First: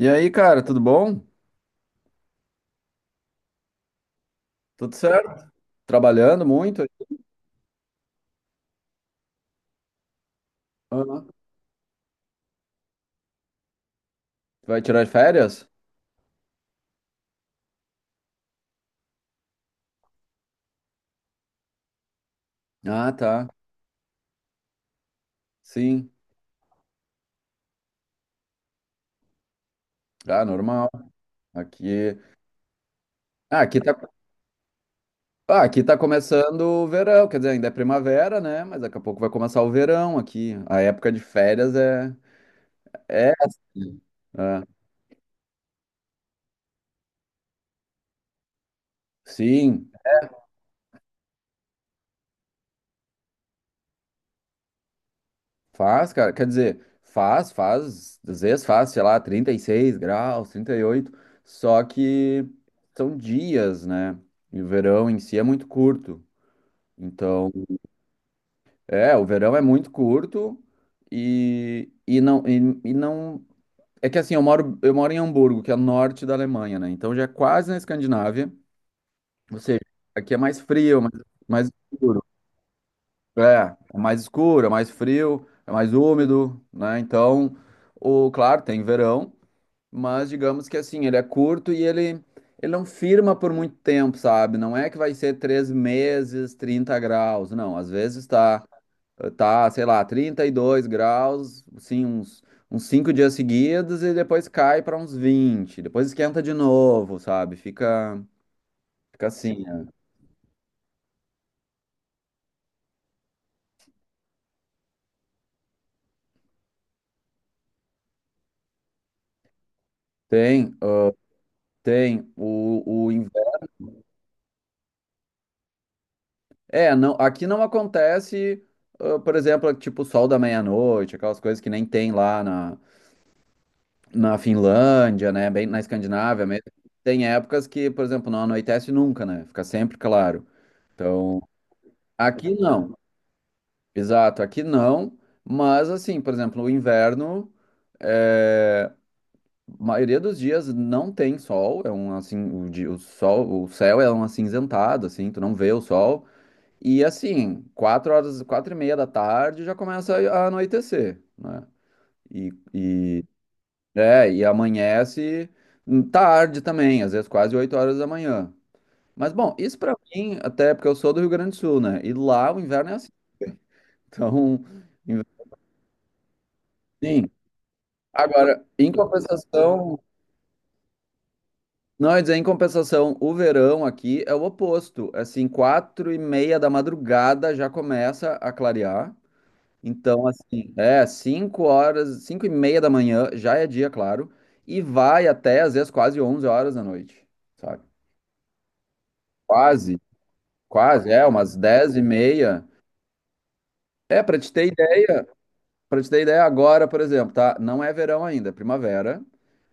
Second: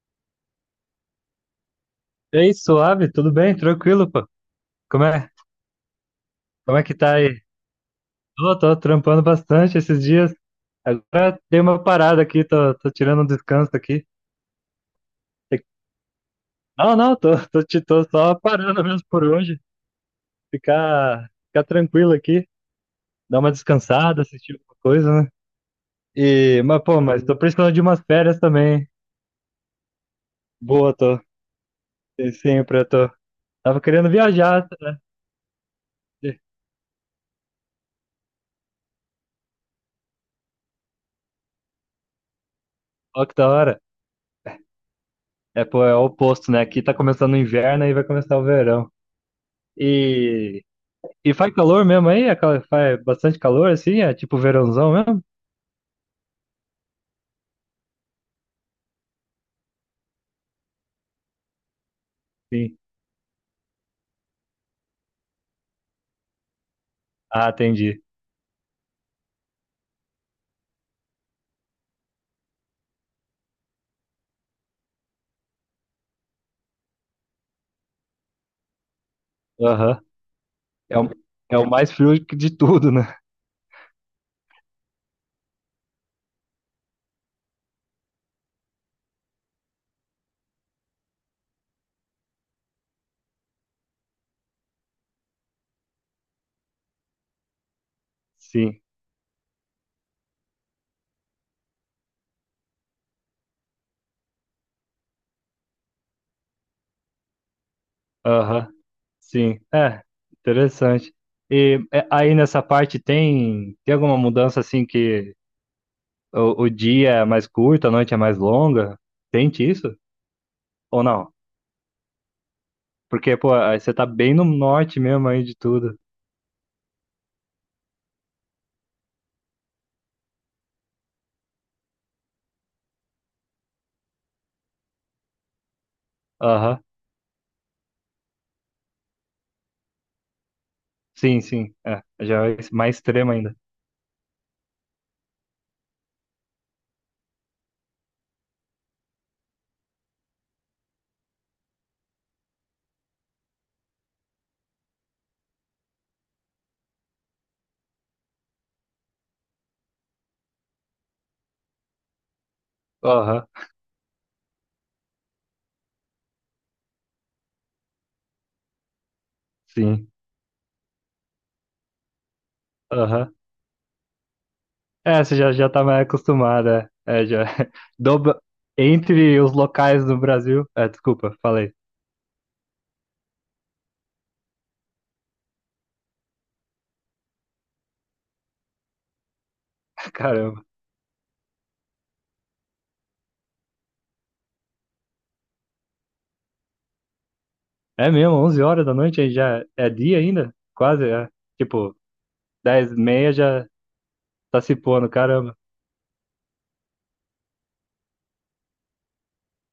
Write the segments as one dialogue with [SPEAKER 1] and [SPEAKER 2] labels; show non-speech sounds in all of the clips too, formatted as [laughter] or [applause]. [SPEAKER 1] E aí, cara, tudo bom?
[SPEAKER 2] Ei, suave, tudo bem? Tranquilo, pô.
[SPEAKER 1] Tudo
[SPEAKER 2] Como é?
[SPEAKER 1] certo? Trabalhando
[SPEAKER 2] Como
[SPEAKER 1] muito?
[SPEAKER 2] é que tá aí? Tô trampando bastante esses dias.
[SPEAKER 1] Aham.
[SPEAKER 2] Agora dei uma parada aqui, tô tirando um descanso aqui.
[SPEAKER 1] Vai tirar
[SPEAKER 2] Tem-
[SPEAKER 1] férias?
[SPEAKER 2] Não, não, tô só parando mesmo por hoje. Ficar tranquilo aqui,
[SPEAKER 1] Ah,
[SPEAKER 2] dar
[SPEAKER 1] tá.
[SPEAKER 2] uma descansada, assistir alguma coisa, né?
[SPEAKER 1] Sim.
[SPEAKER 2] Pô, mas tô precisando de umas férias também, hein?
[SPEAKER 1] Ah, normal.
[SPEAKER 2] Boa, tô.
[SPEAKER 1] Aqui,
[SPEAKER 2] E sempre eu tô.
[SPEAKER 1] ah, aqui
[SPEAKER 2] Tava
[SPEAKER 1] tá,
[SPEAKER 2] querendo viajar, né?
[SPEAKER 1] ah, aqui tá começando o verão, quer dizer, ainda é primavera, né? Mas daqui a pouco vai começar o verão aqui. A época de férias é
[SPEAKER 2] Ó
[SPEAKER 1] é
[SPEAKER 2] que da hora.
[SPEAKER 1] assim. Ah,
[SPEAKER 2] É, pô, é o oposto, né? Aqui tá começando o inverno e vai começar o verão.
[SPEAKER 1] sim,
[SPEAKER 2] E E faz calor mesmo aí? Faz bastante calor assim? É tipo verãozão mesmo?
[SPEAKER 1] faz, cara. Quer dizer, às vezes faz, sei lá, 36 graus, 38. Só que
[SPEAKER 2] Sim.
[SPEAKER 1] são dias, né? E o verão em si é muito curto.
[SPEAKER 2] Ah,
[SPEAKER 1] Então,
[SPEAKER 2] entendi.
[SPEAKER 1] o verão é muito curto e, e não e, e não é que assim, eu moro em Hamburgo, que é o norte da Alemanha, né? Então já é quase na Escandinávia, ou seja,
[SPEAKER 2] Aham.
[SPEAKER 1] aqui é mais
[SPEAKER 2] É
[SPEAKER 1] frio,
[SPEAKER 2] o,
[SPEAKER 1] mais,
[SPEAKER 2] é o
[SPEAKER 1] mais
[SPEAKER 2] mais frio
[SPEAKER 1] escuro.
[SPEAKER 2] de tudo, né?
[SPEAKER 1] É, é mais escuro, é mais frio, é mais úmido, né? Então, o claro, tem verão, mas digamos que assim, ele é curto e ele não firma por muito tempo, sabe? Não é que vai ser 3 meses, 30 graus, não. Às vezes tá
[SPEAKER 2] Sim.
[SPEAKER 1] Tá, sei lá, 32 graus, assim, uns 5 dias seguidos e depois cai para uns 20. Depois esquenta de novo, sabe? Fica,
[SPEAKER 2] Aham.
[SPEAKER 1] fica
[SPEAKER 2] Sim.
[SPEAKER 1] assim, né?
[SPEAKER 2] É, interessante. Aí nessa parte tem alguma mudança assim que o dia é mais curto, a noite é mais longa? Sente isso?
[SPEAKER 1] Tem,
[SPEAKER 2] Ou
[SPEAKER 1] ah,
[SPEAKER 2] não?
[SPEAKER 1] tem o
[SPEAKER 2] Porque,
[SPEAKER 1] inverno.
[SPEAKER 2] pô, aí você tá bem no norte mesmo aí de tudo.
[SPEAKER 1] É, não, aqui não acontece, por exemplo, tipo, sol da meia-noite, aquelas coisas que nem tem lá na Finlândia, né? Bem na Escandinávia mesmo.
[SPEAKER 2] Aham.
[SPEAKER 1] Tem épocas que, por exemplo, não anoitece nunca, né? Fica sempre claro. Então,
[SPEAKER 2] Sim, sim. É, já
[SPEAKER 1] aqui
[SPEAKER 2] é
[SPEAKER 1] não.
[SPEAKER 2] mais extremo ainda.
[SPEAKER 1] Exato, aqui não, mas assim, por exemplo, o inverno, é, maioria dos dias não tem sol, é um assim, o sol, o céu é um acinzentado, assim, tu não vê o sol, e assim, 4 horas, 4:30 da tarde já começa a anoitecer, né? E, e
[SPEAKER 2] Aham.
[SPEAKER 1] e amanhece tarde também, às vezes quase 8 horas da manhã. Mas bom, isso pra
[SPEAKER 2] Sim.
[SPEAKER 1] mim, até porque eu sou do Rio Grande do Sul, né? E lá o inverno é assim,
[SPEAKER 2] Aham.
[SPEAKER 1] [laughs] então,
[SPEAKER 2] É, você já tá mais acostumada. É, É,
[SPEAKER 1] sim.
[SPEAKER 2] já. [laughs] Dobra.
[SPEAKER 1] Agora, em
[SPEAKER 2] Entre os
[SPEAKER 1] compensação,
[SPEAKER 2] locais do Brasil. É, desculpa, falei.
[SPEAKER 1] não, eu ia dizer, em compensação, o verão aqui é o oposto. Assim, 4:30 da madrugada já começa a clarear.
[SPEAKER 2] [laughs]
[SPEAKER 1] Então,
[SPEAKER 2] Caramba.
[SPEAKER 1] assim, é 5 horas, 5:30 da manhã já é dia, claro, e vai até às vezes quase 11 horas da noite, sabe?
[SPEAKER 2] É mesmo, 11 horas da noite aí já é
[SPEAKER 1] Quase,
[SPEAKER 2] dia ainda? Quase,
[SPEAKER 1] quase, é
[SPEAKER 2] é.
[SPEAKER 1] umas dez
[SPEAKER 2] Tipo,
[SPEAKER 1] e meia.
[SPEAKER 2] 10:30 já
[SPEAKER 1] É, pra te
[SPEAKER 2] tá
[SPEAKER 1] ter
[SPEAKER 2] se pondo,
[SPEAKER 1] ideia,
[SPEAKER 2] caramba.
[SPEAKER 1] pra te ter ideia agora, por exemplo, tá? Não é verão ainda, é primavera.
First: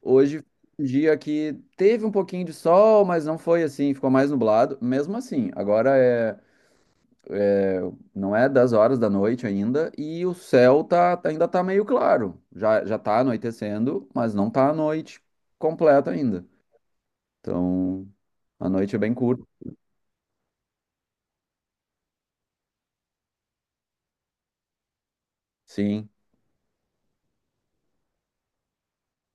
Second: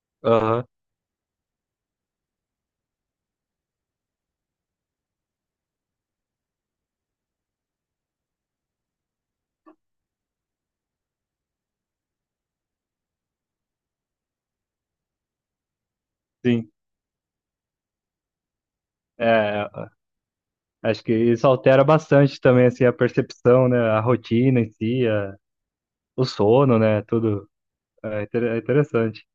[SPEAKER 1] Hoje foi
[SPEAKER 2] Aham,
[SPEAKER 1] um dia que teve um pouquinho de sol, mas não foi assim, ficou mais nublado. Mesmo assim, não é 10 horas da noite ainda e o céu ainda tá meio claro. Já tá anoitecendo, mas não tá a noite completa ainda.
[SPEAKER 2] sim.
[SPEAKER 1] Então, a noite é bem curta.
[SPEAKER 2] É, acho que isso altera bastante também, assim, a percepção, né? A rotina em si,
[SPEAKER 1] Sim.
[SPEAKER 2] o sono, né? Tudo. É, é interessante.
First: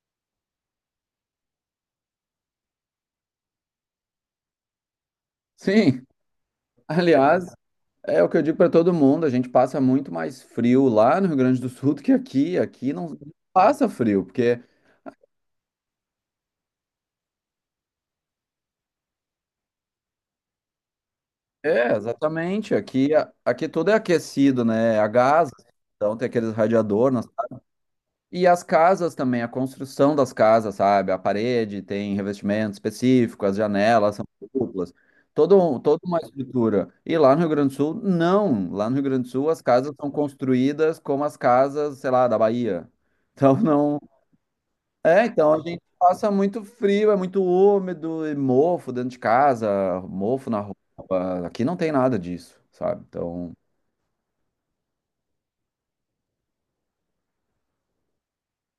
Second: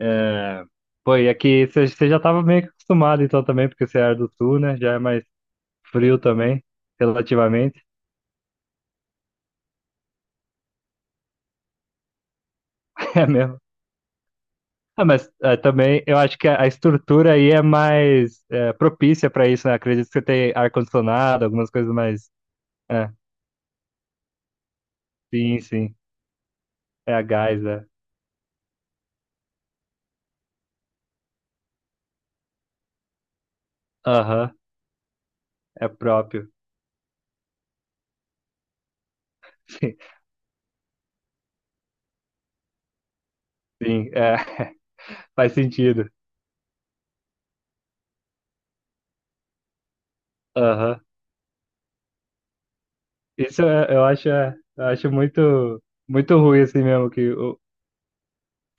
[SPEAKER 2] É. Pô, e aqui você já tava meio que acostumado então também, porque você era do sul, né? Já é mais
[SPEAKER 1] Sim.
[SPEAKER 2] frio também,
[SPEAKER 1] [laughs] Aliás,
[SPEAKER 2] relativamente.
[SPEAKER 1] é o que eu digo para todo mundo, a gente passa muito mais frio lá no Rio Grande do Sul do que aqui. Aqui
[SPEAKER 2] [laughs]
[SPEAKER 1] não
[SPEAKER 2] É mesmo.
[SPEAKER 1] passa frio, porque...
[SPEAKER 2] Ah, mas é, também eu acho que a estrutura aí é mais propícia para isso, né? Acredito que você tem ar-condicionado, algumas
[SPEAKER 1] É,
[SPEAKER 2] coisas mais.
[SPEAKER 1] exatamente.
[SPEAKER 2] É,
[SPEAKER 1] Aqui tudo é aquecido, né? É a gás,
[SPEAKER 2] sim, sim.
[SPEAKER 1] então tem aqueles radiador.
[SPEAKER 2] É a gás, é.
[SPEAKER 1] E as casas também, a construção das casas, sabe? A parede tem revestimento específico, as janelas são
[SPEAKER 2] Aham,
[SPEAKER 1] duplas.
[SPEAKER 2] é
[SPEAKER 1] Toda uma
[SPEAKER 2] próprio.
[SPEAKER 1] estrutura. E lá no Rio Grande do Sul, não. Lá no Rio Grande do Sul,
[SPEAKER 2] [laughs]
[SPEAKER 1] as casas
[SPEAKER 2] Sim,
[SPEAKER 1] são construídas como as casas, sei lá, da Bahia. Então, [laughs] não,
[SPEAKER 2] sim, é, [laughs]
[SPEAKER 1] então
[SPEAKER 2] faz
[SPEAKER 1] a gente
[SPEAKER 2] sentido.
[SPEAKER 1] passa muito frio, é muito úmido e mofo dentro de casa, mofo na
[SPEAKER 2] Aham.
[SPEAKER 1] roupa. Aqui não tem nada disso, sabe? Então,
[SPEAKER 2] Isso eu acho, eu acho muito, muito ruim assim mesmo,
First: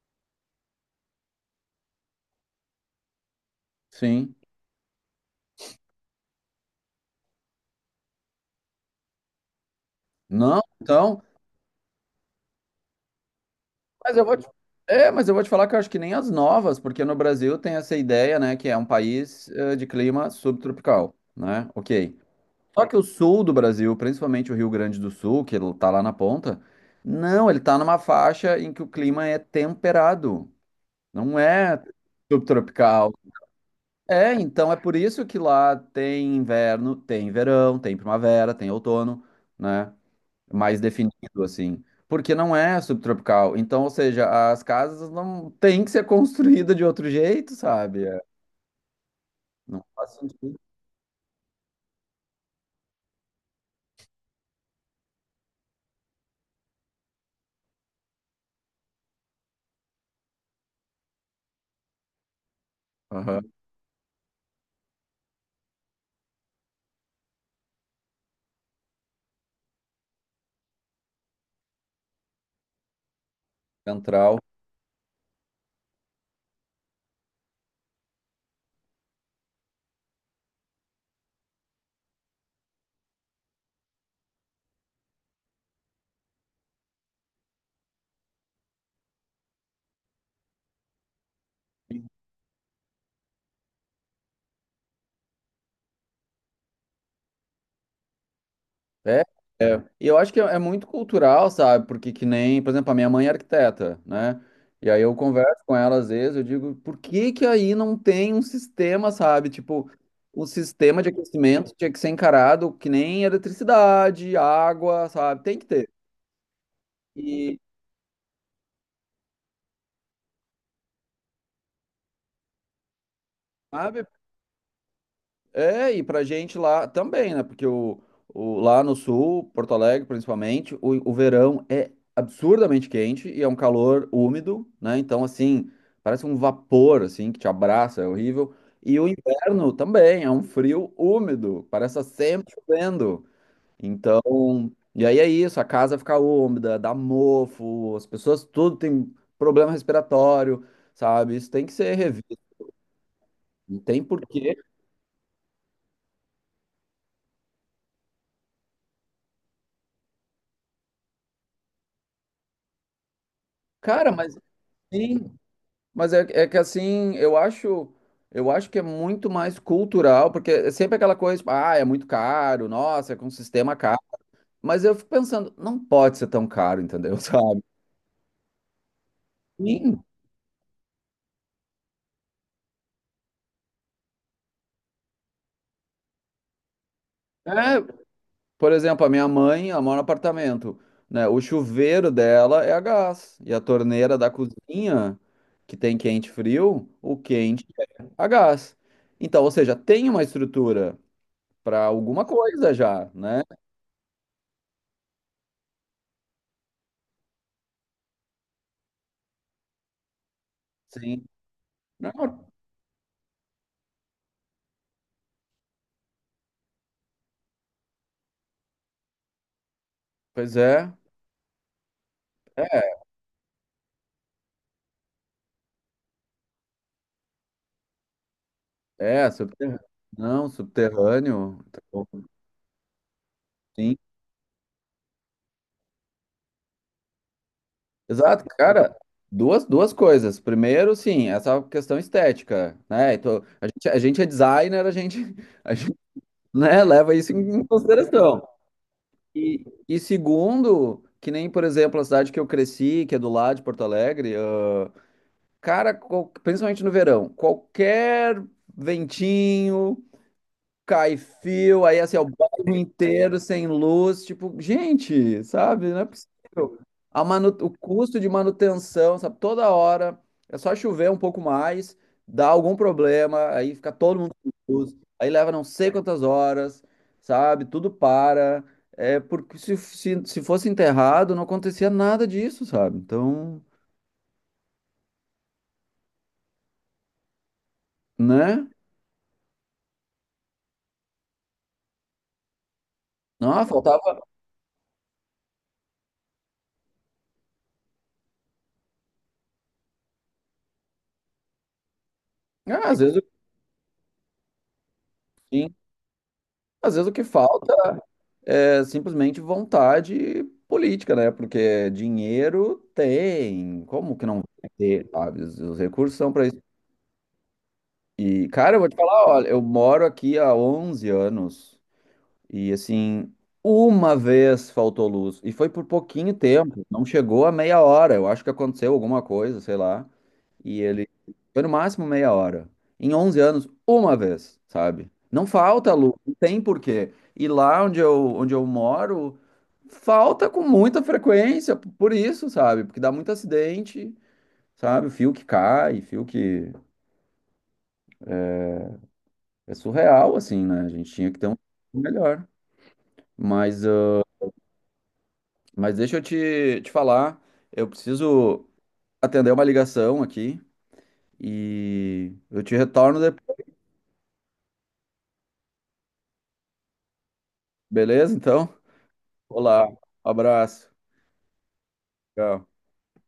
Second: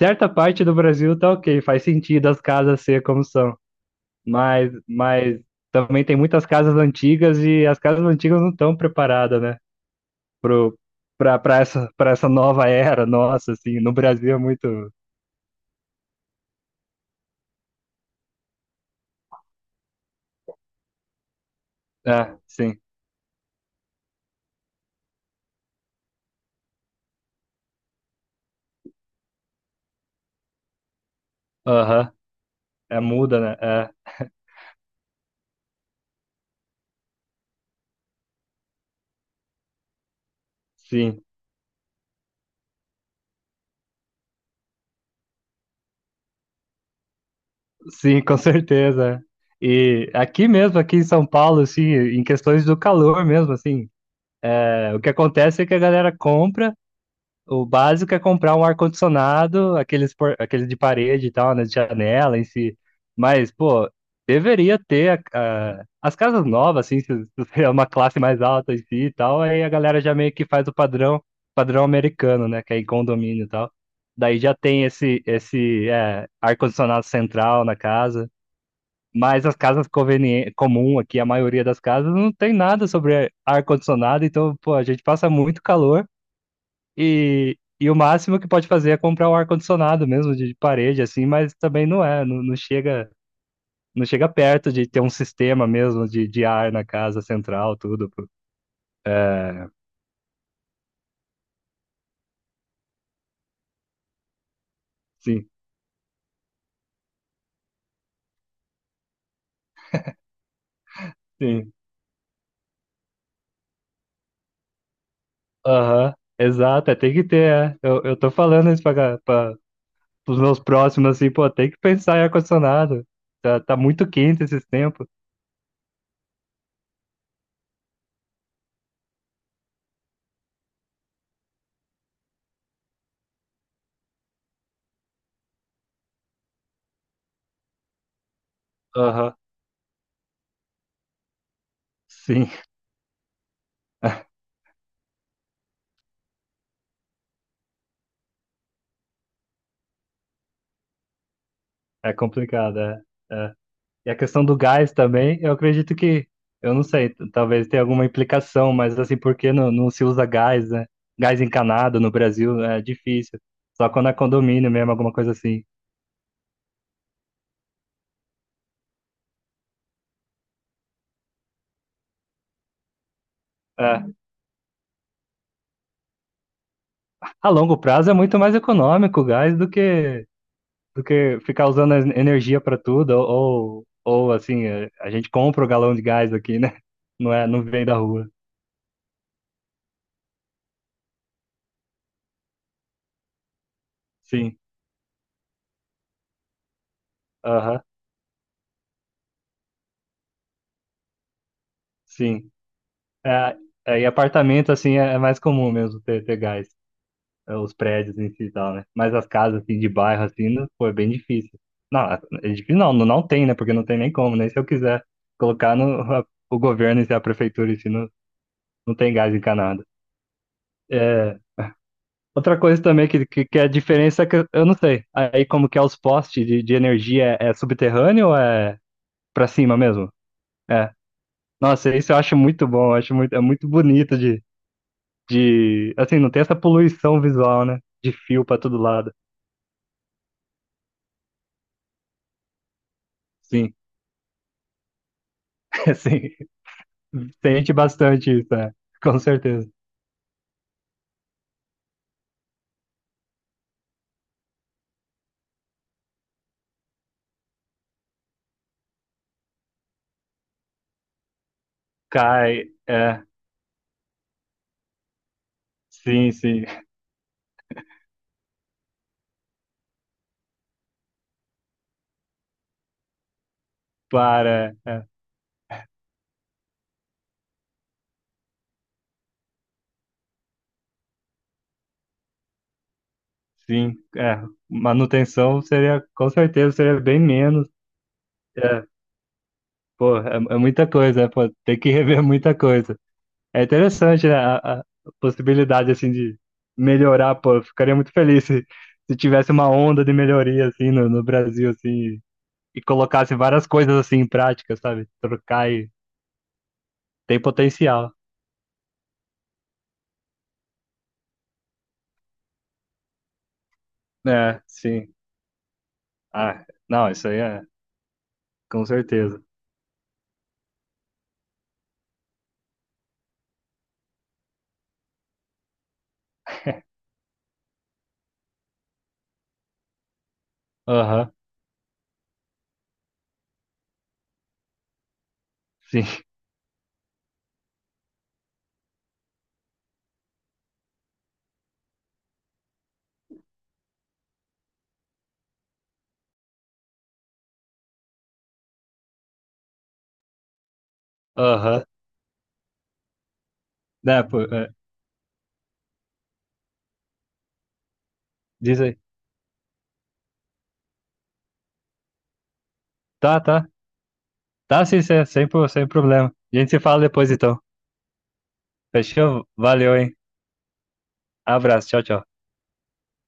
[SPEAKER 2] Certa parte do Brasil tá ok, faz sentido as casas ser como são.
[SPEAKER 1] sim.
[SPEAKER 2] Mas também tem muitas casas antigas e as casas antigas não estão preparadas, né?
[SPEAKER 1] Não,
[SPEAKER 2] Pro,
[SPEAKER 1] então,
[SPEAKER 2] pra, pra essa nova era, nossa, assim, no
[SPEAKER 1] mas eu
[SPEAKER 2] Brasil
[SPEAKER 1] vou
[SPEAKER 2] é
[SPEAKER 1] te,
[SPEAKER 2] muito.
[SPEAKER 1] é, mas eu vou te falar que eu acho que nem as novas, porque no Brasil tem essa ideia, né, que é um país de clima subtropical, né? OK.
[SPEAKER 2] É, sim.
[SPEAKER 1] Só que o sul do Brasil, principalmente o Rio Grande do Sul, que ele tá lá na ponta, não, ele tá numa faixa em que o clima é temperado. Não é
[SPEAKER 2] Aham. É
[SPEAKER 1] subtropical.
[SPEAKER 2] muda, né? É,
[SPEAKER 1] É, então é por isso que lá tem inverno, tem verão, tem primavera, tem outono, né? Mais
[SPEAKER 2] sim.
[SPEAKER 1] definido assim, porque não é subtropical. Então, ou seja, as casas não têm que ser [laughs] construídas de outro jeito, sabe? É.
[SPEAKER 2] Sim, com certeza.
[SPEAKER 1] Não
[SPEAKER 2] E
[SPEAKER 1] faz
[SPEAKER 2] aqui
[SPEAKER 1] sentido.
[SPEAKER 2] mesmo, aqui em São Paulo, assim, em questões do calor mesmo, assim, o que acontece é que a galera compra. O básico é comprar um ar-condicionado, aqueles de parede e tal, né, de janela em si.
[SPEAKER 1] Aham.
[SPEAKER 2] Mas, pô, deveria ter as casas novas, assim, se você é uma classe mais alta em si e tal, aí a galera já meio que faz o padrão americano, né, que é em condomínio e tal.
[SPEAKER 1] Central.
[SPEAKER 2] Daí já tem esse ar-condicionado central na casa. Mas as casas conveniente comum aqui, a maioria das casas, não tem nada sobre ar-condicionado, então, pô, a gente passa muito calor. E o máximo que pode fazer é comprar um ar-condicionado mesmo de parede, assim, mas também não, não chega perto de ter um sistema mesmo de ar na casa central, tudo. Pô.
[SPEAKER 1] É, é. E eu acho que é muito cultural, sabe? Porque que nem, por exemplo, a minha mãe é arquiteta, né? E aí eu
[SPEAKER 2] Sim,
[SPEAKER 1] converso com ela às vezes, eu digo, por que que aí não tem um sistema, sabe? Tipo, o sistema de aquecimento
[SPEAKER 2] sim.
[SPEAKER 1] tinha que ser encarado que nem eletricidade, água, sabe? Tem que ter.
[SPEAKER 2] Aham, exato, é, tem que
[SPEAKER 1] E,
[SPEAKER 2] ter, é. Eu tô falando isso para os meus próximos, assim, pô, tem que pensar em ar-condicionado. Tá
[SPEAKER 1] sabe?
[SPEAKER 2] muito quente esses tempos.
[SPEAKER 1] É, e pra gente lá também, né? Porque lá no sul, Porto Alegre principalmente, o verão é absurdamente quente e é um calor úmido, né? Então, assim, parece um vapor, assim, que te abraça, é horrível. E o
[SPEAKER 2] Aham,
[SPEAKER 1] inverno também é um frio úmido, parece estar
[SPEAKER 2] sim,
[SPEAKER 1] sempre
[SPEAKER 2] [laughs]
[SPEAKER 1] chovendo. Então, e aí é isso, a casa fica úmida, dá mofo, as pessoas tudo tem problema respiratório, sabe? Isso tem que ser
[SPEAKER 2] é
[SPEAKER 1] revisto,
[SPEAKER 2] complicado, é.
[SPEAKER 1] não tem
[SPEAKER 2] E a questão do
[SPEAKER 1] porquê.
[SPEAKER 2] gás também, eu acredito que, eu não sei, talvez tenha alguma implicação, mas assim, por que não se usa gás, né? Gás encanado no Brasil é difícil. Só quando
[SPEAKER 1] Cara,
[SPEAKER 2] é
[SPEAKER 1] mas...
[SPEAKER 2] condomínio mesmo, alguma coisa
[SPEAKER 1] Sim.
[SPEAKER 2] assim.
[SPEAKER 1] Mas é que assim, eu acho que é muito mais cultural, porque é sempre aquela coisa, tipo, ah, é muito caro, nossa, é com um sistema
[SPEAKER 2] É.
[SPEAKER 1] caro. Mas eu fico pensando, não pode ser tão caro, entendeu? [laughs]
[SPEAKER 2] A
[SPEAKER 1] Sabe?
[SPEAKER 2] longo prazo é muito mais econômico o gás do
[SPEAKER 1] Sim.
[SPEAKER 2] que, do que ficar usando energia para tudo, ou, assim, a gente compra o galão de gás aqui, né? Não é,
[SPEAKER 1] É,
[SPEAKER 2] não vem da rua.
[SPEAKER 1] por exemplo, a minha mãe, ela mora no apartamento, né? O chuveiro dela é a gás, e a torneira da
[SPEAKER 2] Sim,
[SPEAKER 1] cozinha, que tem quente e frio, o quente
[SPEAKER 2] aham,
[SPEAKER 1] é a gás. Então, ou seja, tem uma estrutura para alguma
[SPEAKER 2] sim.
[SPEAKER 1] coisa já, né?
[SPEAKER 2] É, e apartamento, assim, é mais comum mesmo ter gás. Os prédios em si e tal, né? Mas as casas assim de bairro assim, pô, é bem
[SPEAKER 1] Sim.
[SPEAKER 2] difícil. Não, é
[SPEAKER 1] Não,
[SPEAKER 2] difícil não, não, não tem, né? Porque não tem nem como, nem se eu quiser colocar no a- o governo e a prefeitura em si, não, não tem gás encanado.
[SPEAKER 1] pois é.
[SPEAKER 2] É, outra coisa
[SPEAKER 1] É.
[SPEAKER 2] também que é a diferença é que eu não sei. Aí como que é os postes de energia é subterrâneo ou é
[SPEAKER 1] É,
[SPEAKER 2] pra cima
[SPEAKER 1] subterrâneo.
[SPEAKER 2] mesmo?
[SPEAKER 1] Não,
[SPEAKER 2] É.
[SPEAKER 1] subterrâneo. Tá
[SPEAKER 2] Nossa,
[SPEAKER 1] bom,
[SPEAKER 2] isso eu acho muito bom, eu acho muito, é muito
[SPEAKER 1] sim.
[SPEAKER 2] bonito assim, não tem essa poluição visual, né? De fio
[SPEAKER 1] Exato,
[SPEAKER 2] pra todo
[SPEAKER 1] cara.
[SPEAKER 2] lado.
[SPEAKER 1] Duas coisas. Primeiro, sim, essa questão estética, né? Então, a
[SPEAKER 2] Sim,
[SPEAKER 1] gente, a gente é designer, a gente, a
[SPEAKER 2] [laughs]
[SPEAKER 1] gente,
[SPEAKER 2] sim.
[SPEAKER 1] né, leva isso em
[SPEAKER 2] Sente bastante
[SPEAKER 1] consideração.
[SPEAKER 2] isso, é. Com
[SPEAKER 1] E,
[SPEAKER 2] certeza.
[SPEAKER 1] e segundo, que nem, por exemplo, a cidade que eu cresci, que é do lado de Porto Alegre, ah, cara, principalmente no verão, qualquer ventinho, cai fio, aí assim, ó, o
[SPEAKER 2] Cai,
[SPEAKER 1] bairro
[SPEAKER 2] é.
[SPEAKER 1] inteiro sem luz, tipo, gente, sabe? Não é
[SPEAKER 2] Sim, sim.
[SPEAKER 1] possível. O custo de manutenção, sabe? Toda hora é só chover um pouco mais, dá algum problema, aí fica todo mundo sem
[SPEAKER 2] Para,
[SPEAKER 1] luz,
[SPEAKER 2] é.
[SPEAKER 1] aí leva não sei quantas horas, sabe? Tudo para. É porque se fosse enterrado, não acontecia nada disso, sabe? Então,
[SPEAKER 2] Sim, é. Manutenção seria, com certeza, seria bem menos.
[SPEAKER 1] né?
[SPEAKER 2] É, pô, é muita coisa, é, pô, tem que [laughs] rever muita coisa. É
[SPEAKER 1] Não, faltava.
[SPEAKER 2] interessante, né, a possibilidade, assim, de melhorar, pô, eu ficaria muito feliz se tivesse uma onda de melhoria, assim, no Brasil, assim, e
[SPEAKER 1] Ah, às vezes,
[SPEAKER 2] colocasse várias coisas, assim, em prática, sabe? Trocar
[SPEAKER 1] sim,
[SPEAKER 2] e
[SPEAKER 1] às vezes o que
[SPEAKER 2] tem
[SPEAKER 1] falta.
[SPEAKER 2] potencial.
[SPEAKER 1] É simplesmente vontade política, né? Porque dinheiro tem, como que não
[SPEAKER 2] É,
[SPEAKER 1] vai ter,
[SPEAKER 2] sim.
[SPEAKER 1] sabe? Os recursos são para isso.
[SPEAKER 2] Ah, não, isso aí é,
[SPEAKER 1] E, cara, eu
[SPEAKER 2] com
[SPEAKER 1] vou te falar,
[SPEAKER 2] certeza.
[SPEAKER 1] olha, eu moro aqui há 11 anos e, assim, uma vez faltou luz e foi por pouquinho tempo, não chegou a meia hora. Eu acho que aconteceu alguma coisa, sei lá. E ele
[SPEAKER 2] Aham,
[SPEAKER 1] foi no máximo meia hora. Em 11 anos, uma vez, sabe? Não falta
[SPEAKER 2] sim.
[SPEAKER 1] luz, não tem porquê. E lá onde eu moro, falta com muita frequência, por isso, sabe? Porque dá muito acidente, sabe? Fio que cai, fio que... É surreal, assim, né? A gente tinha que ter um
[SPEAKER 2] Aham.
[SPEAKER 1] melhor. Mas, ah,
[SPEAKER 2] Né, pô,
[SPEAKER 1] mas deixa eu te falar, eu preciso
[SPEAKER 2] diz aí.
[SPEAKER 1] atender uma ligação aqui e eu te retorno
[SPEAKER 2] Tá,
[SPEAKER 1] depois,
[SPEAKER 2] tá. Tá, sim, sem problema. A gente se fala depois, então.
[SPEAKER 1] beleza? Então,
[SPEAKER 2] Fechou?
[SPEAKER 1] olá,
[SPEAKER 2] Valeu, hein?
[SPEAKER 1] abraço.
[SPEAKER 2] Abraço, tchau, tchau.
[SPEAKER 1] Tchau.